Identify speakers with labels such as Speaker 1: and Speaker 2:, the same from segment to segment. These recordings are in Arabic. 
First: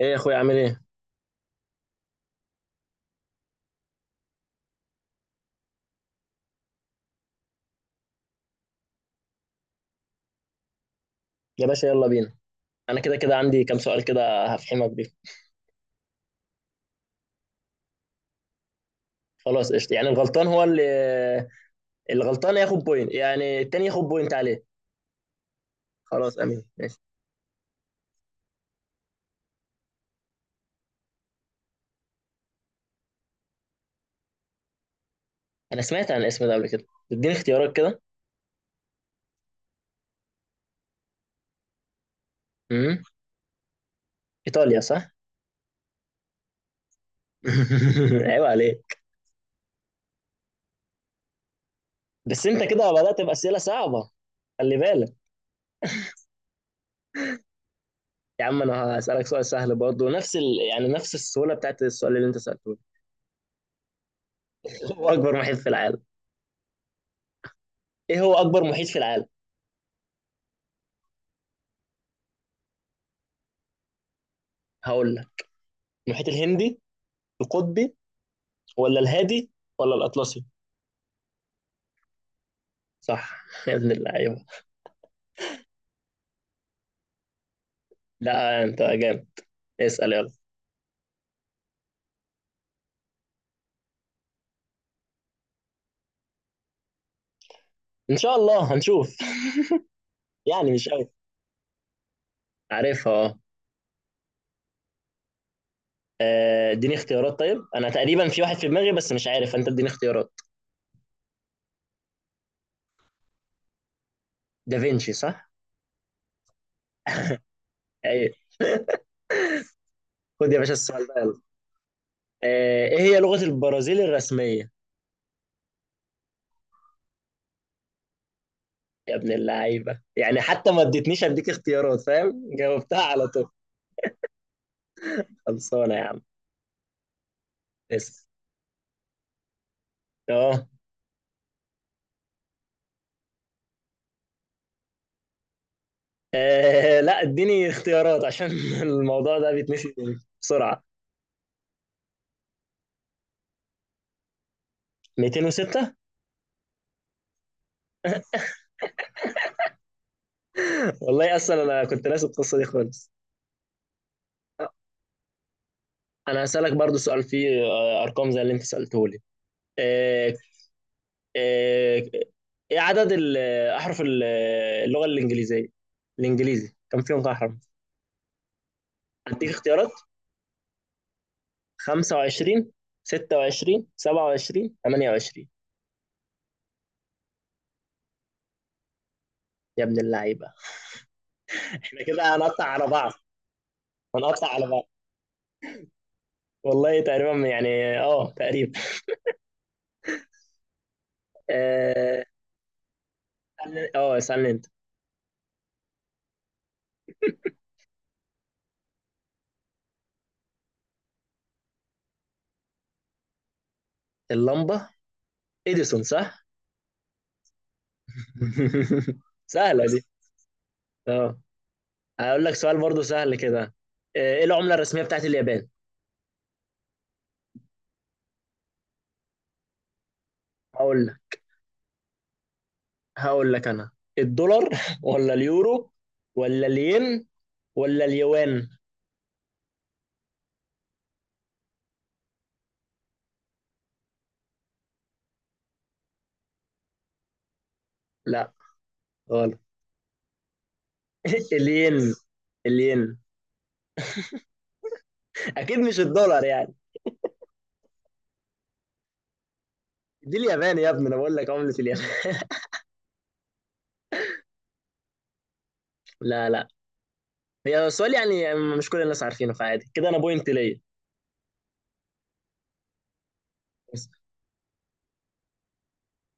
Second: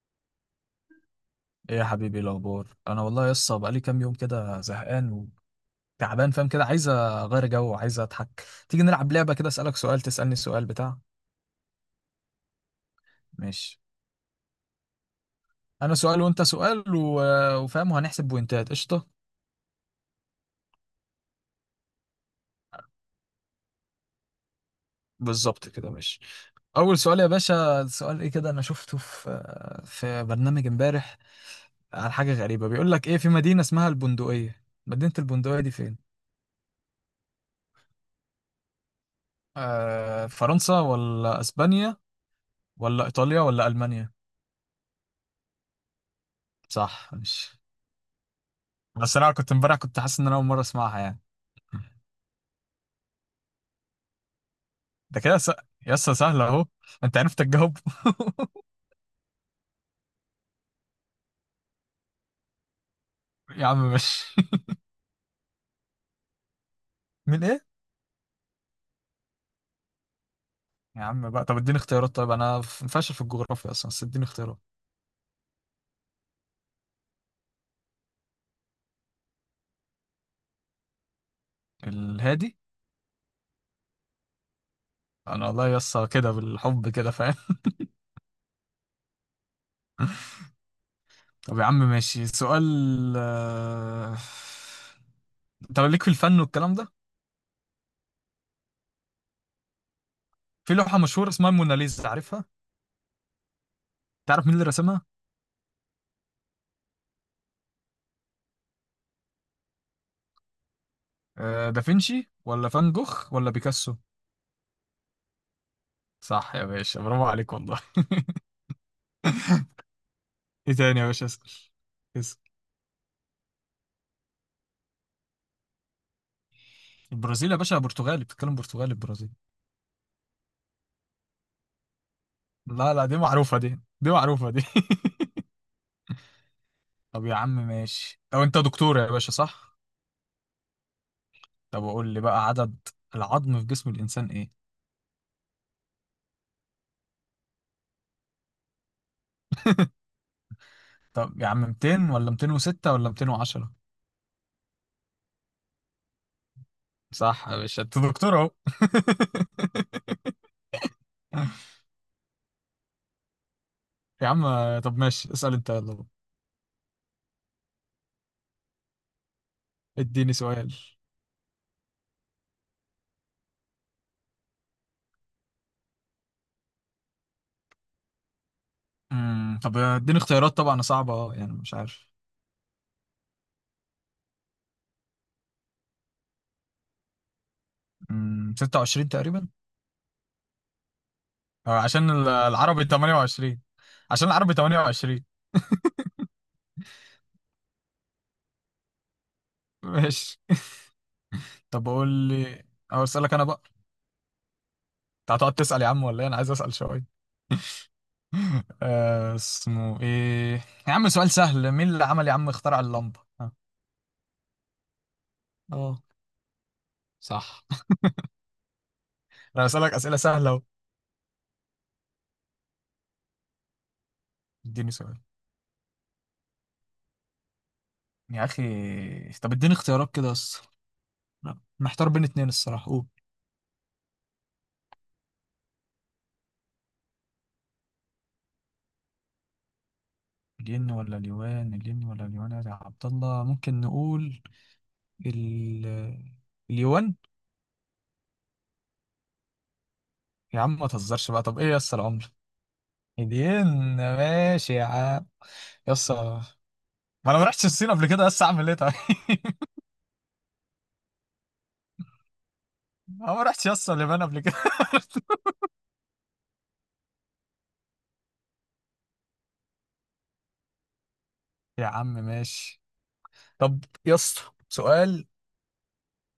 Speaker 1: ايه يا اخويا عامل ايه؟
Speaker 2: ايه يا حبيبي؟ إيه الاخبار؟ انا والله لسه بقالي كام يوم كده زهقان وتعبان، فاهم؟ كده عايز اغير جو وعايز اضحك. تيجي نلعب لعبه كده، اسالك سؤال تسالني سؤال بتاع،
Speaker 1: يا باشا يلا بينا. انا كده كده عندي كام
Speaker 2: ماشي؟
Speaker 1: سؤال كده هفحمك بيه.
Speaker 2: انا سؤال وانت سؤال وفاهم، وهنحسب بوينتات. قشطه،
Speaker 1: خلاص قشطة. يعني الغلطان هو اللي الغلطان ياخد بوينت، يعني التاني ياخد بوينت عليه.
Speaker 2: بالظبط كده ماشي.
Speaker 1: خلاص، امين، ماشي.
Speaker 2: اول سؤال يا باشا، سؤال ايه كده؟ انا شفته في برنامج امبارح، عن حاجه غريبه بيقول لك ايه: في مدينه اسمها البندقيه، مدينه البندقيه دي
Speaker 1: انا
Speaker 2: فين؟
Speaker 1: سمعت عن الاسم ده قبل كده، اديني اختيارات كده.
Speaker 2: فرنسا ولا اسبانيا
Speaker 1: امم.
Speaker 2: ولا ايطاليا ولا المانيا؟
Speaker 1: ايطاليا، صح.
Speaker 2: صح، ماشي.
Speaker 1: عيب عليك.
Speaker 2: بس انا كنت امبارح كنت حاسس ان انا اول مره اسمعها يعني.
Speaker 1: بس انت كده بدأت بأسئلة صعبة، خلي بالك.
Speaker 2: ده كده يسا سهله اهو، انت عرفت تجاوب.
Speaker 1: يا عم انا هسألك سؤال سهل برضه نفس يعني نفس السهولة بتاعت السؤال اللي انت سألته.
Speaker 2: يا عم مش،
Speaker 1: هو اكبر محيط في العالم
Speaker 2: من ايه؟
Speaker 1: ايه هو اكبر محيط في العالم؟
Speaker 2: يا عم بقى طب اديني اختيارات. طيب انا فاشل في الجغرافيا اصلا، بس اديني اختيارات.
Speaker 1: هقول لك: المحيط الهندي، القطبي، ولا الهادي، ولا الأطلسي؟
Speaker 2: الهادي.
Speaker 1: صح. يا ابن اللعيبة.
Speaker 2: انا والله يسا كده بالحب كده، فاهم؟
Speaker 1: لا أنت جامد، اسأل يلا.
Speaker 2: طب يا عم ماشي سؤال. آه، طب ليك في الفن والكلام ده؟
Speaker 1: إن شاء الله هنشوف. يعني
Speaker 2: في
Speaker 1: مش
Speaker 2: لوحة
Speaker 1: قوي.
Speaker 2: مشهورة اسمها الموناليزا، عارفها؟
Speaker 1: عارفها، اه.
Speaker 2: تعرف مين اللي رسمها؟
Speaker 1: اديني اختيارات، طيب أنا تقريبا في واحد في دماغي بس مش عارف أنت، اديني اختيارات.
Speaker 2: دافنشي ولا فان جوخ ولا بيكاسو؟
Speaker 1: دافينشي، صح؟
Speaker 2: صح يا باشا، برافو عليك والله.
Speaker 1: أيوه. خد يا باشا
Speaker 2: ايه تاني
Speaker 1: السؤال
Speaker 2: يا
Speaker 1: ده،
Speaker 2: باشا؟
Speaker 1: يلا.
Speaker 2: اسأل اسأل.
Speaker 1: إيه هي لغة البرازيل الرسمية؟
Speaker 2: البرازيل يا باشا برتغالي، بتتكلم برتغالي
Speaker 1: يا
Speaker 2: البرازيل.
Speaker 1: ابن اللعيبة، يعني حتى ما اديتنيش، أديك اختيارات فاهم؟
Speaker 2: لا
Speaker 1: جاوبتها
Speaker 2: لا، دي
Speaker 1: على طول.
Speaker 2: معروفة، دي معروفة دي.
Speaker 1: خلصانة يا عم.
Speaker 2: طب يا عم ماشي.
Speaker 1: اسأل.
Speaker 2: طب انت دكتور يا باشا، صح؟
Speaker 1: أه.
Speaker 2: طب قول لي بقى، عدد العظم في جسم الانسان ايه؟
Speaker 1: لا اديني اختيارات عشان الموضوع ده بيتنسي بسرعة.
Speaker 2: طب يا عم، 200 ولا 206 ولا 210؟
Speaker 1: 206.
Speaker 2: صح يا باشا، انت دكتور اهو.
Speaker 1: والله اصلا انا كنت ناسي القصه دي خالص.
Speaker 2: يا عم، طب ماشي اسأل انت يلا بقى.
Speaker 1: انا هسالك برضو سؤال فيه ارقام زي اللي انت سالته لي.
Speaker 2: اديني
Speaker 1: آه،
Speaker 2: سؤال.
Speaker 1: آه، ايه عدد احرف اللغه الانجليزيه، الانجليزي كم فيهم احرف؟ هديك
Speaker 2: طب
Speaker 1: اختيارات:
Speaker 2: اديني اختيارات، طبعا صعبة يعني مش عارف.
Speaker 1: 25، 26، 27، 28؟
Speaker 2: 26 تقريبا.
Speaker 1: يا ابن اللعيبه، احنا
Speaker 2: عشان
Speaker 1: كده هنقطع
Speaker 2: العربي
Speaker 1: على بعض،
Speaker 2: 28، عشان
Speaker 1: هنقطع
Speaker 2: العربي
Speaker 1: على بعض.
Speaker 2: 28.
Speaker 1: والله تقريبا، يعني اه، تقريبا،
Speaker 2: ماشي. طب قول
Speaker 1: اه.
Speaker 2: لي، او اسالك انا بقى،
Speaker 1: اسالني انت.
Speaker 2: انت هتقعد تسال يا عم ولا ايه؟ انا عايز اسال شويه. اسمه ايه؟ يا عم سؤال سهل، مين اللي عمل يا عم اخترع اللمبه، ها؟
Speaker 1: اللمبه،
Speaker 2: اه،
Speaker 1: اديسون صح.
Speaker 2: صح. انا
Speaker 1: سهلة
Speaker 2: بسالك
Speaker 1: دي،
Speaker 2: اسئله سهله اهو.
Speaker 1: اه. هقول لك سؤال برضو سهل كده. ايه العملة
Speaker 2: اديني
Speaker 1: الرسمية
Speaker 2: سؤال
Speaker 1: بتاعت اليابان؟
Speaker 2: يا اخي. طب اديني اختيارات كده بس.
Speaker 1: هقول لك،
Speaker 2: لا، محتار بين اتنين الصراحه، قول.
Speaker 1: هقول لك انا: الدولار ولا اليورو، ولا الين، ولا اليوان؟
Speaker 2: الين ولا اليوان؟ الين ولا اليوان يا عبد الله؟ ممكن نقول ال... اليوان.
Speaker 1: لا، غلط.
Speaker 2: يا عم ما تهزرش بقى، طب ايه يا اسطى
Speaker 1: الين،
Speaker 2: العمر؟
Speaker 1: الين.
Speaker 2: هدين، ماشي يا عم.
Speaker 1: اكيد
Speaker 2: يا
Speaker 1: مش
Speaker 2: اسطى،
Speaker 1: الدولار يعني.
Speaker 2: ما انا ما رحتش الصين قبل كده، بس اعمل ايه طيب؟
Speaker 1: دي اليابان يا ابني، انا بقول لك عملة اليابان.
Speaker 2: انا ما رحتش يا اسطى اليابان قبل كده.
Speaker 1: لا لا، هي السؤال يعني مش كل الناس عارفينه، فعادي كده، انا بوينت ليا.
Speaker 2: يا عم ماشي. طب
Speaker 1: بس.
Speaker 2: يا اسطى سؤال،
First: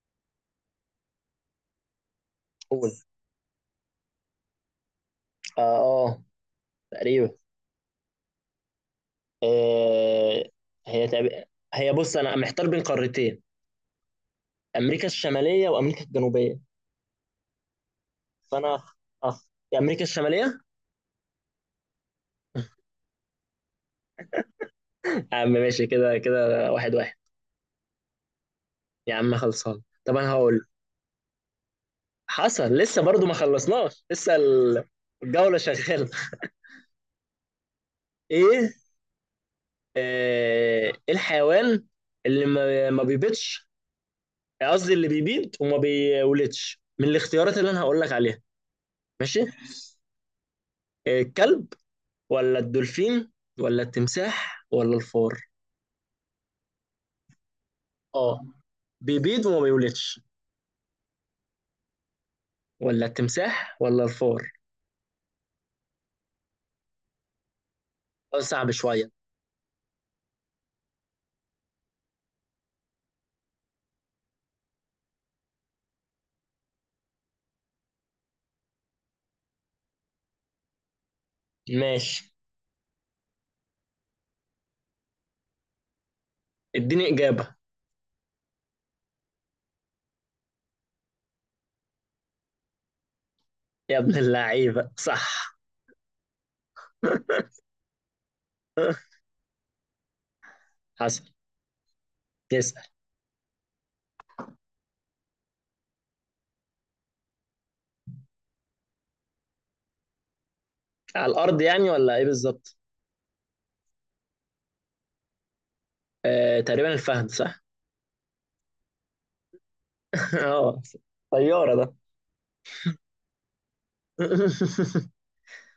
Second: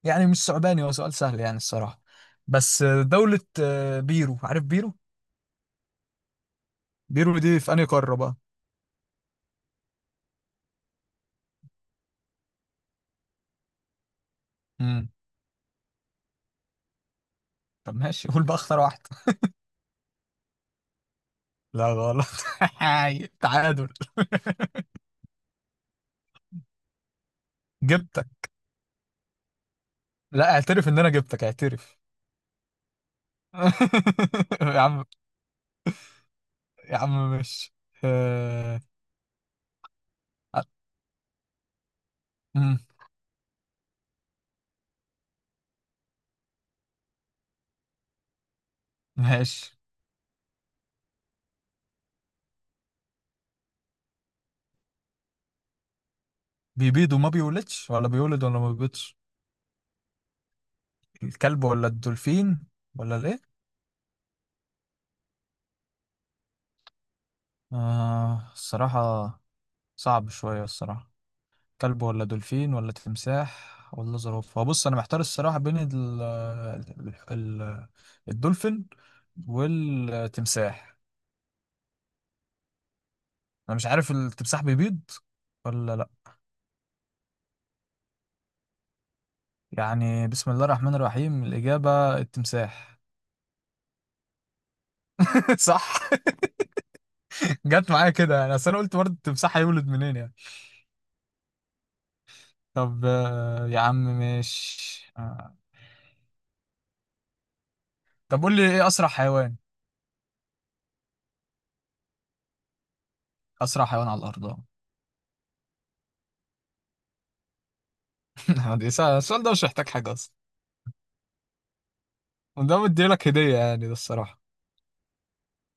Speaker 2: يعني مش صعباني، هو سؤال سهل يعني الصراحة. بس
Speaker 1: قول.
Speaker 2: دولة بيرو، عارف بيرو؟
Speaker 1: اه، اه، تقريبا.
Speaker 2: بيرو دي في انهي قارة بقى؟
Speaker 1: آه هي تقريبا- هي بص انا محتار بين قارتين: امريكا
Speaker 2: امم
Speaker 1: الشماليه وامريكا الجنوبيه.
Speaker 2: طب ماشي، قول بقى
Speaker 1: فانا
Speaker 2: اختار
Speaker 1: أخ...
Speaker 2: واحدة.
Speaker 1: أخ... يا امريكا الشماليه.
Speaker 2: لا غلط. تعادل،
Speaker 1: يا عم ماشي كده كده، واحد واحد.
Speaker 2: جبتك.
Speaker 1: يا عم خلصان، طب انا
Speaker 2: لا،
Speaker 1: هقول
Speaker 2: اعترف ان انا جبتك، اعترف.
Speaker 1: حصل لسه، برضو ما خلصناش لسه
Speaker 2: يا عم،
Speaker 1: الجوله شغاله.
Speaker 2: يا عم مش
Speaker 1: ايه؟
Speaker 2: آه... آه،
Speaker 1: ايه الحيوان اللي
Speaker 2: مم،
Speaker 1: ما بيبيضش، قصدي اللي بيبيض وما بيولدش، من الاختيارات اللي انا هقول لك عليها. ماشي،
Speaker 2: ماشي.
Speaker 1: الكلب ولا الدولفين ولا التمساح ولا الفار؟
Speaker 2: بيبيض وما بيولدش، ولا
Speaker 1: اه،
Speaker 2: بيولد، ولا ما بيبيضش؟
Speaker 1: بيبيض وما بيولدش.
Speaker 2: الكلب ولا الدولفين
Speaker 1: ولا
Speaker 2: ولا الايه؟
Speaker 1: التمساح، ولا الفار. سؤال صعب شوية.
Speaker 2: الصراحة صعب شوية، الصراحة. كلب ولا دولفين ولا تمساح ولا زرافة؟ بص أنا محتار الصراحة بين الدولفين والتمساح.
Speaker 1: ماشي.
Speaker 2: أنا مش عارف التمساح بيبيض ولا لأ؟
Speaker 1: اديني إجابة.
Speaker 2: يعني بسم الله الرحمن الرحيم، الإجابة التمساح.
Speaker 1: يا ابن اللعيبة صح.
Speaker 2: صح. جت معايا كده يعني، اصل انا قلت برضه التمساح هيولد منين يعني.
Speaker 1: حسن، تسأل.
Speaker 2: طب يا عم ماشي طب قول لي، ايه اسرع حيوان؟
Speaker 1: على الأرض يعني ولا إيه بالظبط؟
Speaker 2: اسرع حيوان على الارض.
Speaker 1: تقريبا الفهد، صح؟
Speaker 2: دي السؤال ده مش محتاج حاجه اصلا،
Speaker 1: اه، طيارة ده.
Speaker 2: وده مديلك هديه يعني ده الصراحه،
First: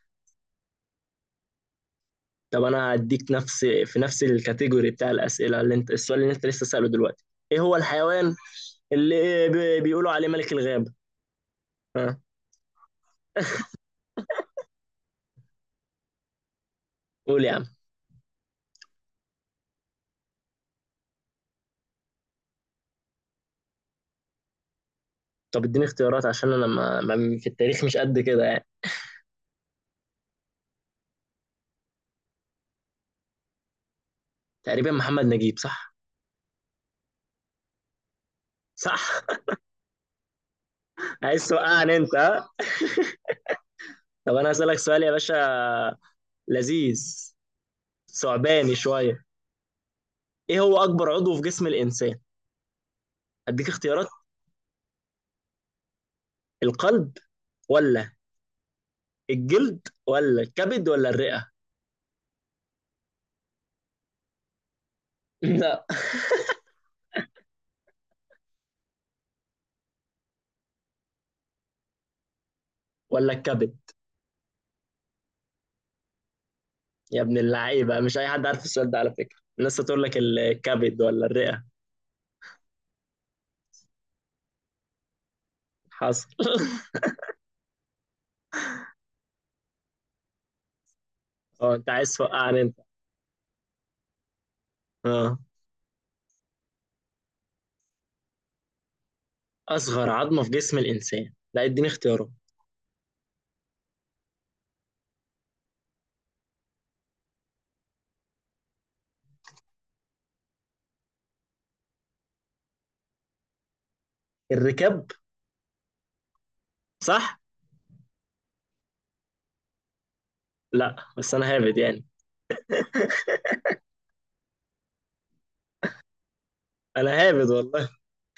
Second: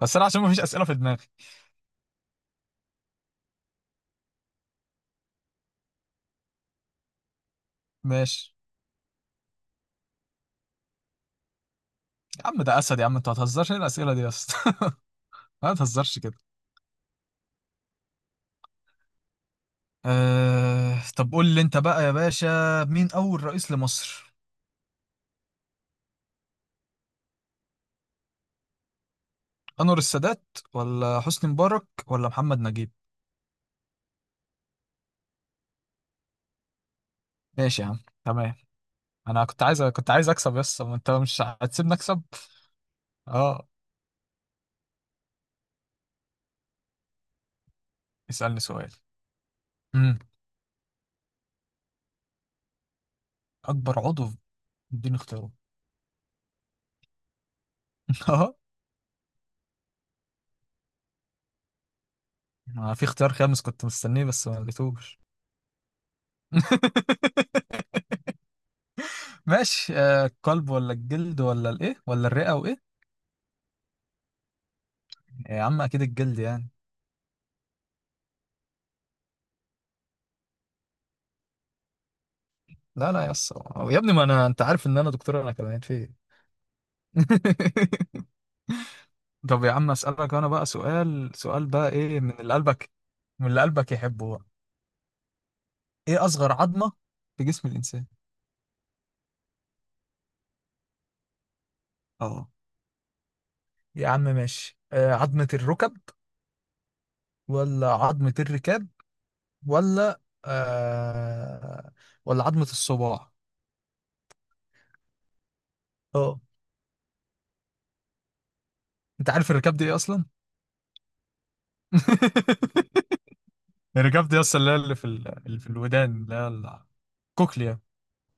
Speaker 2: بس انا عشان مفيش اسئله في دماغي.
Speaker 1: طب أنا هديك نفس، في نفس الكاتيجوري بتاع الأسئلة، اللي أنت السؤال اللي أنت لسه سأله دلوقتي: إيه هو الحيوان
Speaker 2: ماشي.
Speaker 1: اللي بيقولوا عليه ملك الغابة؟ ها؟
Speaker 2: يا عم ده اسد، يا عم انت ما تهزرش، إيه الاسئله دي يا اسطى؟ ما تهزرش كده.
Speaker 1: قول يا عم.
Speaker 2: طب قول لي انت بقى يا باشا، مين اول رئيس لمصر؟
Speaker 1: طب اديني اختيارات عشان أنا في التاريخ مش قد كده يعني.
Speaker 2: انور السادات ولا حسني مبارك ولا محمد نجيب؟
Speaker 1: تقريبا محمد نجيب، صح؟
Speaker 2: ماشي يا عم، تمام.
Speaker 1: صح.
Speaker 2: انا كنت عايز اكسب يس، ما انت مش
Speaker 1: عايز
Speaker 2: هتسيبني
Speaker 1: توقعني أنت،
Speaker 2: اكسب.
Speaker 1: ها؟
Speaker 2: اه،
Speaker 1: طب انا هسألك سؤال يا باشا لذيذ،
Speaker 2: اسالني
Speaker 1: ثعباني
Speaker 2: سؤال.
Speaker 1: شوية.
Speaker 2: امم
Speaker 1: ايه هو اكبر عضو في جسم الانسان؟ اديك
Speaker 2: اكبر
Speaker 1: اختيارات:
Speaker 2: عضو اديني اختياره.
Speaker 1: القلب، ولا
Speaker 2: اه،
Speaker 1: الجلد، ولا الكبد، ولا الرئة؟
Speaker 2: ما في اختيار خامس، كنت مستنيه بس ما لقيتوش.
Speaker 1: لا،
Speaker 2: ماشي، القلب ولا الجلد ولا الايه ولا الرئه وايه؟
Speaker 1: ولا الكبد.
Speaker 2: يا عم اكيد الجلد يعني.
Speaker 1: يا ابن اللعيبة، مش اي حد عارف السؤال ده، على فكرة الناس هتقول لك الكبد ولا الرئة.
Speaker 2: لا لا يس، يا ابني ما انا انت عارف ان انا دكتور انا كمان في إيه؟
Speaker 1: حصل.
Speaker 2: طب يا عم اسالك انا بقى سؤال، سؤال
Speaker 1: اه، انت
Speaker 2: بقى،
Speaker 1: عايز
Speaker 2: ايه من اللي
Speaker 1: توقعني انت.
Speaker 2: قلبك؟ من اللي قلبك يحبه بقى؟
Speaker 1: اه.
Speaker 2: ايه اصغر عظمه في جسم الانسان؟
Speaker 1: اصغر عظمة في جسم الانسان، لا اديني اختيارات.
Speaker 2: اه. يا عم ماشي، عظمة الركب ولا عظمة الركاب ولا آه ولا عظمة الصباع؟
Speaker 1: الركاب.
Speaker 2: اه.
Speaker 1: صح.
Speaker 2: انت عارف الركاب دي ايه اصلا؟
Speaker 1: لا بس انا هابد يعني،
Speaker 2: الركاب دي اصلا اللي هي، اللي في الودان، اللي هي
Speaker 1: انا هابد
Speaker 2: الكوكليا.
Speaker 1: والله،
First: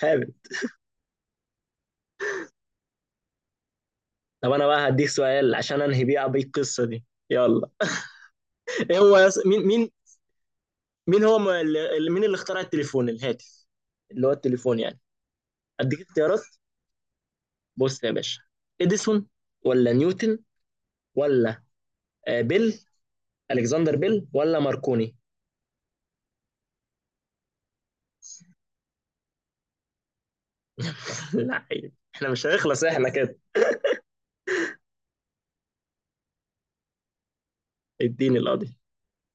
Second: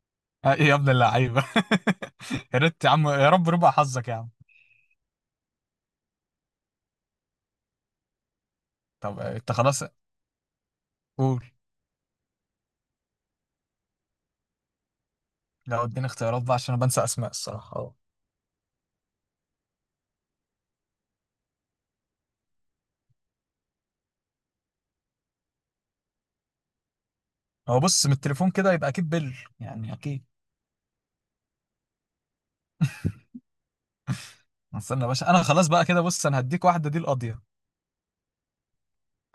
Speaker 1: هابد.
Speaker 2: ايه يا ابن اللعيبة. يا ريت يا عم، يا رب ربع حظك يا عم.
Speaker 1: طب انا بقى هديك سؤال عشان انهي بيه بيه القصه دي، يلا. ايه هو
Speaker 2: طب
Speaker 1: يص...
Speaker 2: انت
Speaker 1: مين
Speaker 2: خلاص،
Speaker 1: مين مين هو
Speaker 2: قول.
Speaker 1: م- اللي مين اللي اخترع التليفون، الهاتف، اللي هو التليفون يعني.
Speaker 2: لو
Speaker 1: اديك
Speaker 2: اديني
Speaker 1: اختيارات،
Speaker 2: اختيارات بقى، عشان انا بنسى اسماء الصراحة. اه
Speaker 1: بص يا باشا: اديسون، ولا نيوتن، ولا بيل، الكسندر بيل، ولا ماركوني؟
Speaker 2: هو بص، من التليفون كده يبقى اكيد بل، يعني اكيد.
Speaker 1: لا عيب، احنا مش هنخلص احنا كده.
Speaker 2: استنى يا باشا، انا خلاص بقى كده، بص انا هديك واحدة دي القاضية.
Speaker 1: اديني القاضي.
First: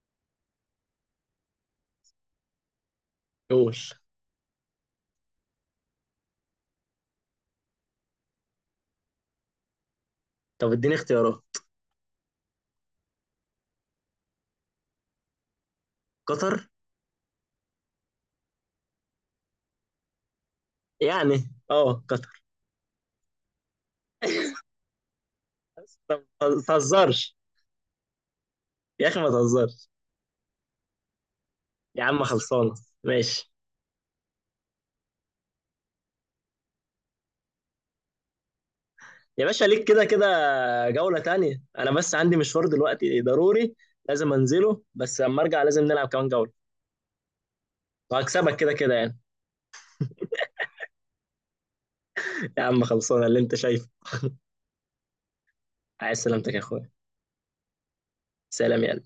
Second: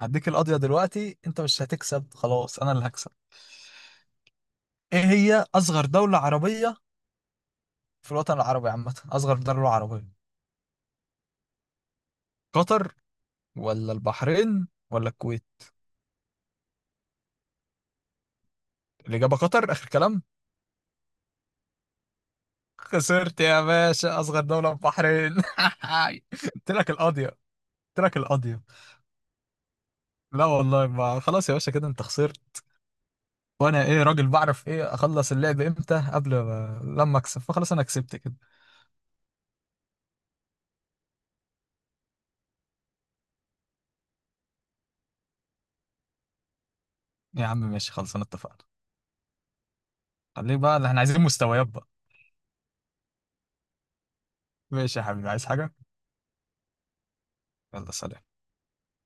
Speaker 2: هديك القضية دلوقتي، انت مش هتكسب خلاص، انا اللي هكسب.
Speaker 1: قول.
Speaker 2: ايه هي اصغر دولة عربية في الوطن العربي عامة، اصغر دولة عربية؟
Speaker 1: طب اديني اختيارات.
Speaker 2: قطر ولا البحرين ولا الكويت؟
Speaker 1: قطر.
Speaker 2: الإجابة قطر، آخر كلام.
Speaker 1: يعني اه، قطر.
Speaker 2: خسرت يا باشا، أصغر دولة البحرين.
Speaker 1: طب ما
Speaker 2: قلت لك القاضية،
Speaker 1: تهزرش.
Speaker 2: قلت لك القاضية.
Speaker 1: يا اخي ما تهزرش.
Speaker 2: لا والله، ما خلاص يا باشا كده، أنت
Speaker 1: يا عم
Speaker 2: خسرت.
Speaker 1: خلصانه. ماشي
Speaker 2: وأنا إيه، راجل بعرف إيه أخلص اللعب إمتى، قبل ما لما أكسب فخلاص، أنا كسبت كده.
Speaker 1: يا باشا، ليك كده كده جولة تانية، أنا بس عندي مشوار دلوقتي ضروري، لازم أنزله، بس لما أرجع لازم نلعب كمان جولة.
Speaker 2: يا عم ماشي، خلاص أنا
Speaker 1: وهكسبك
Speaker 2: اتفقنا،
Speaker 1: كده كده يعني.
Speaker 2: خليه بقى اللي إحنا عايزين مستويات بقى.
Speaker 1: يا عم خلصانة اللي أنت شايفه.
Speaker 2: ماشي يا حبيبي، عايز حاجة؟
Speaker 1: عايز سلامتك يا أخويا.
Speaker 2: يلا سلام.
Speaker 1: سلام يا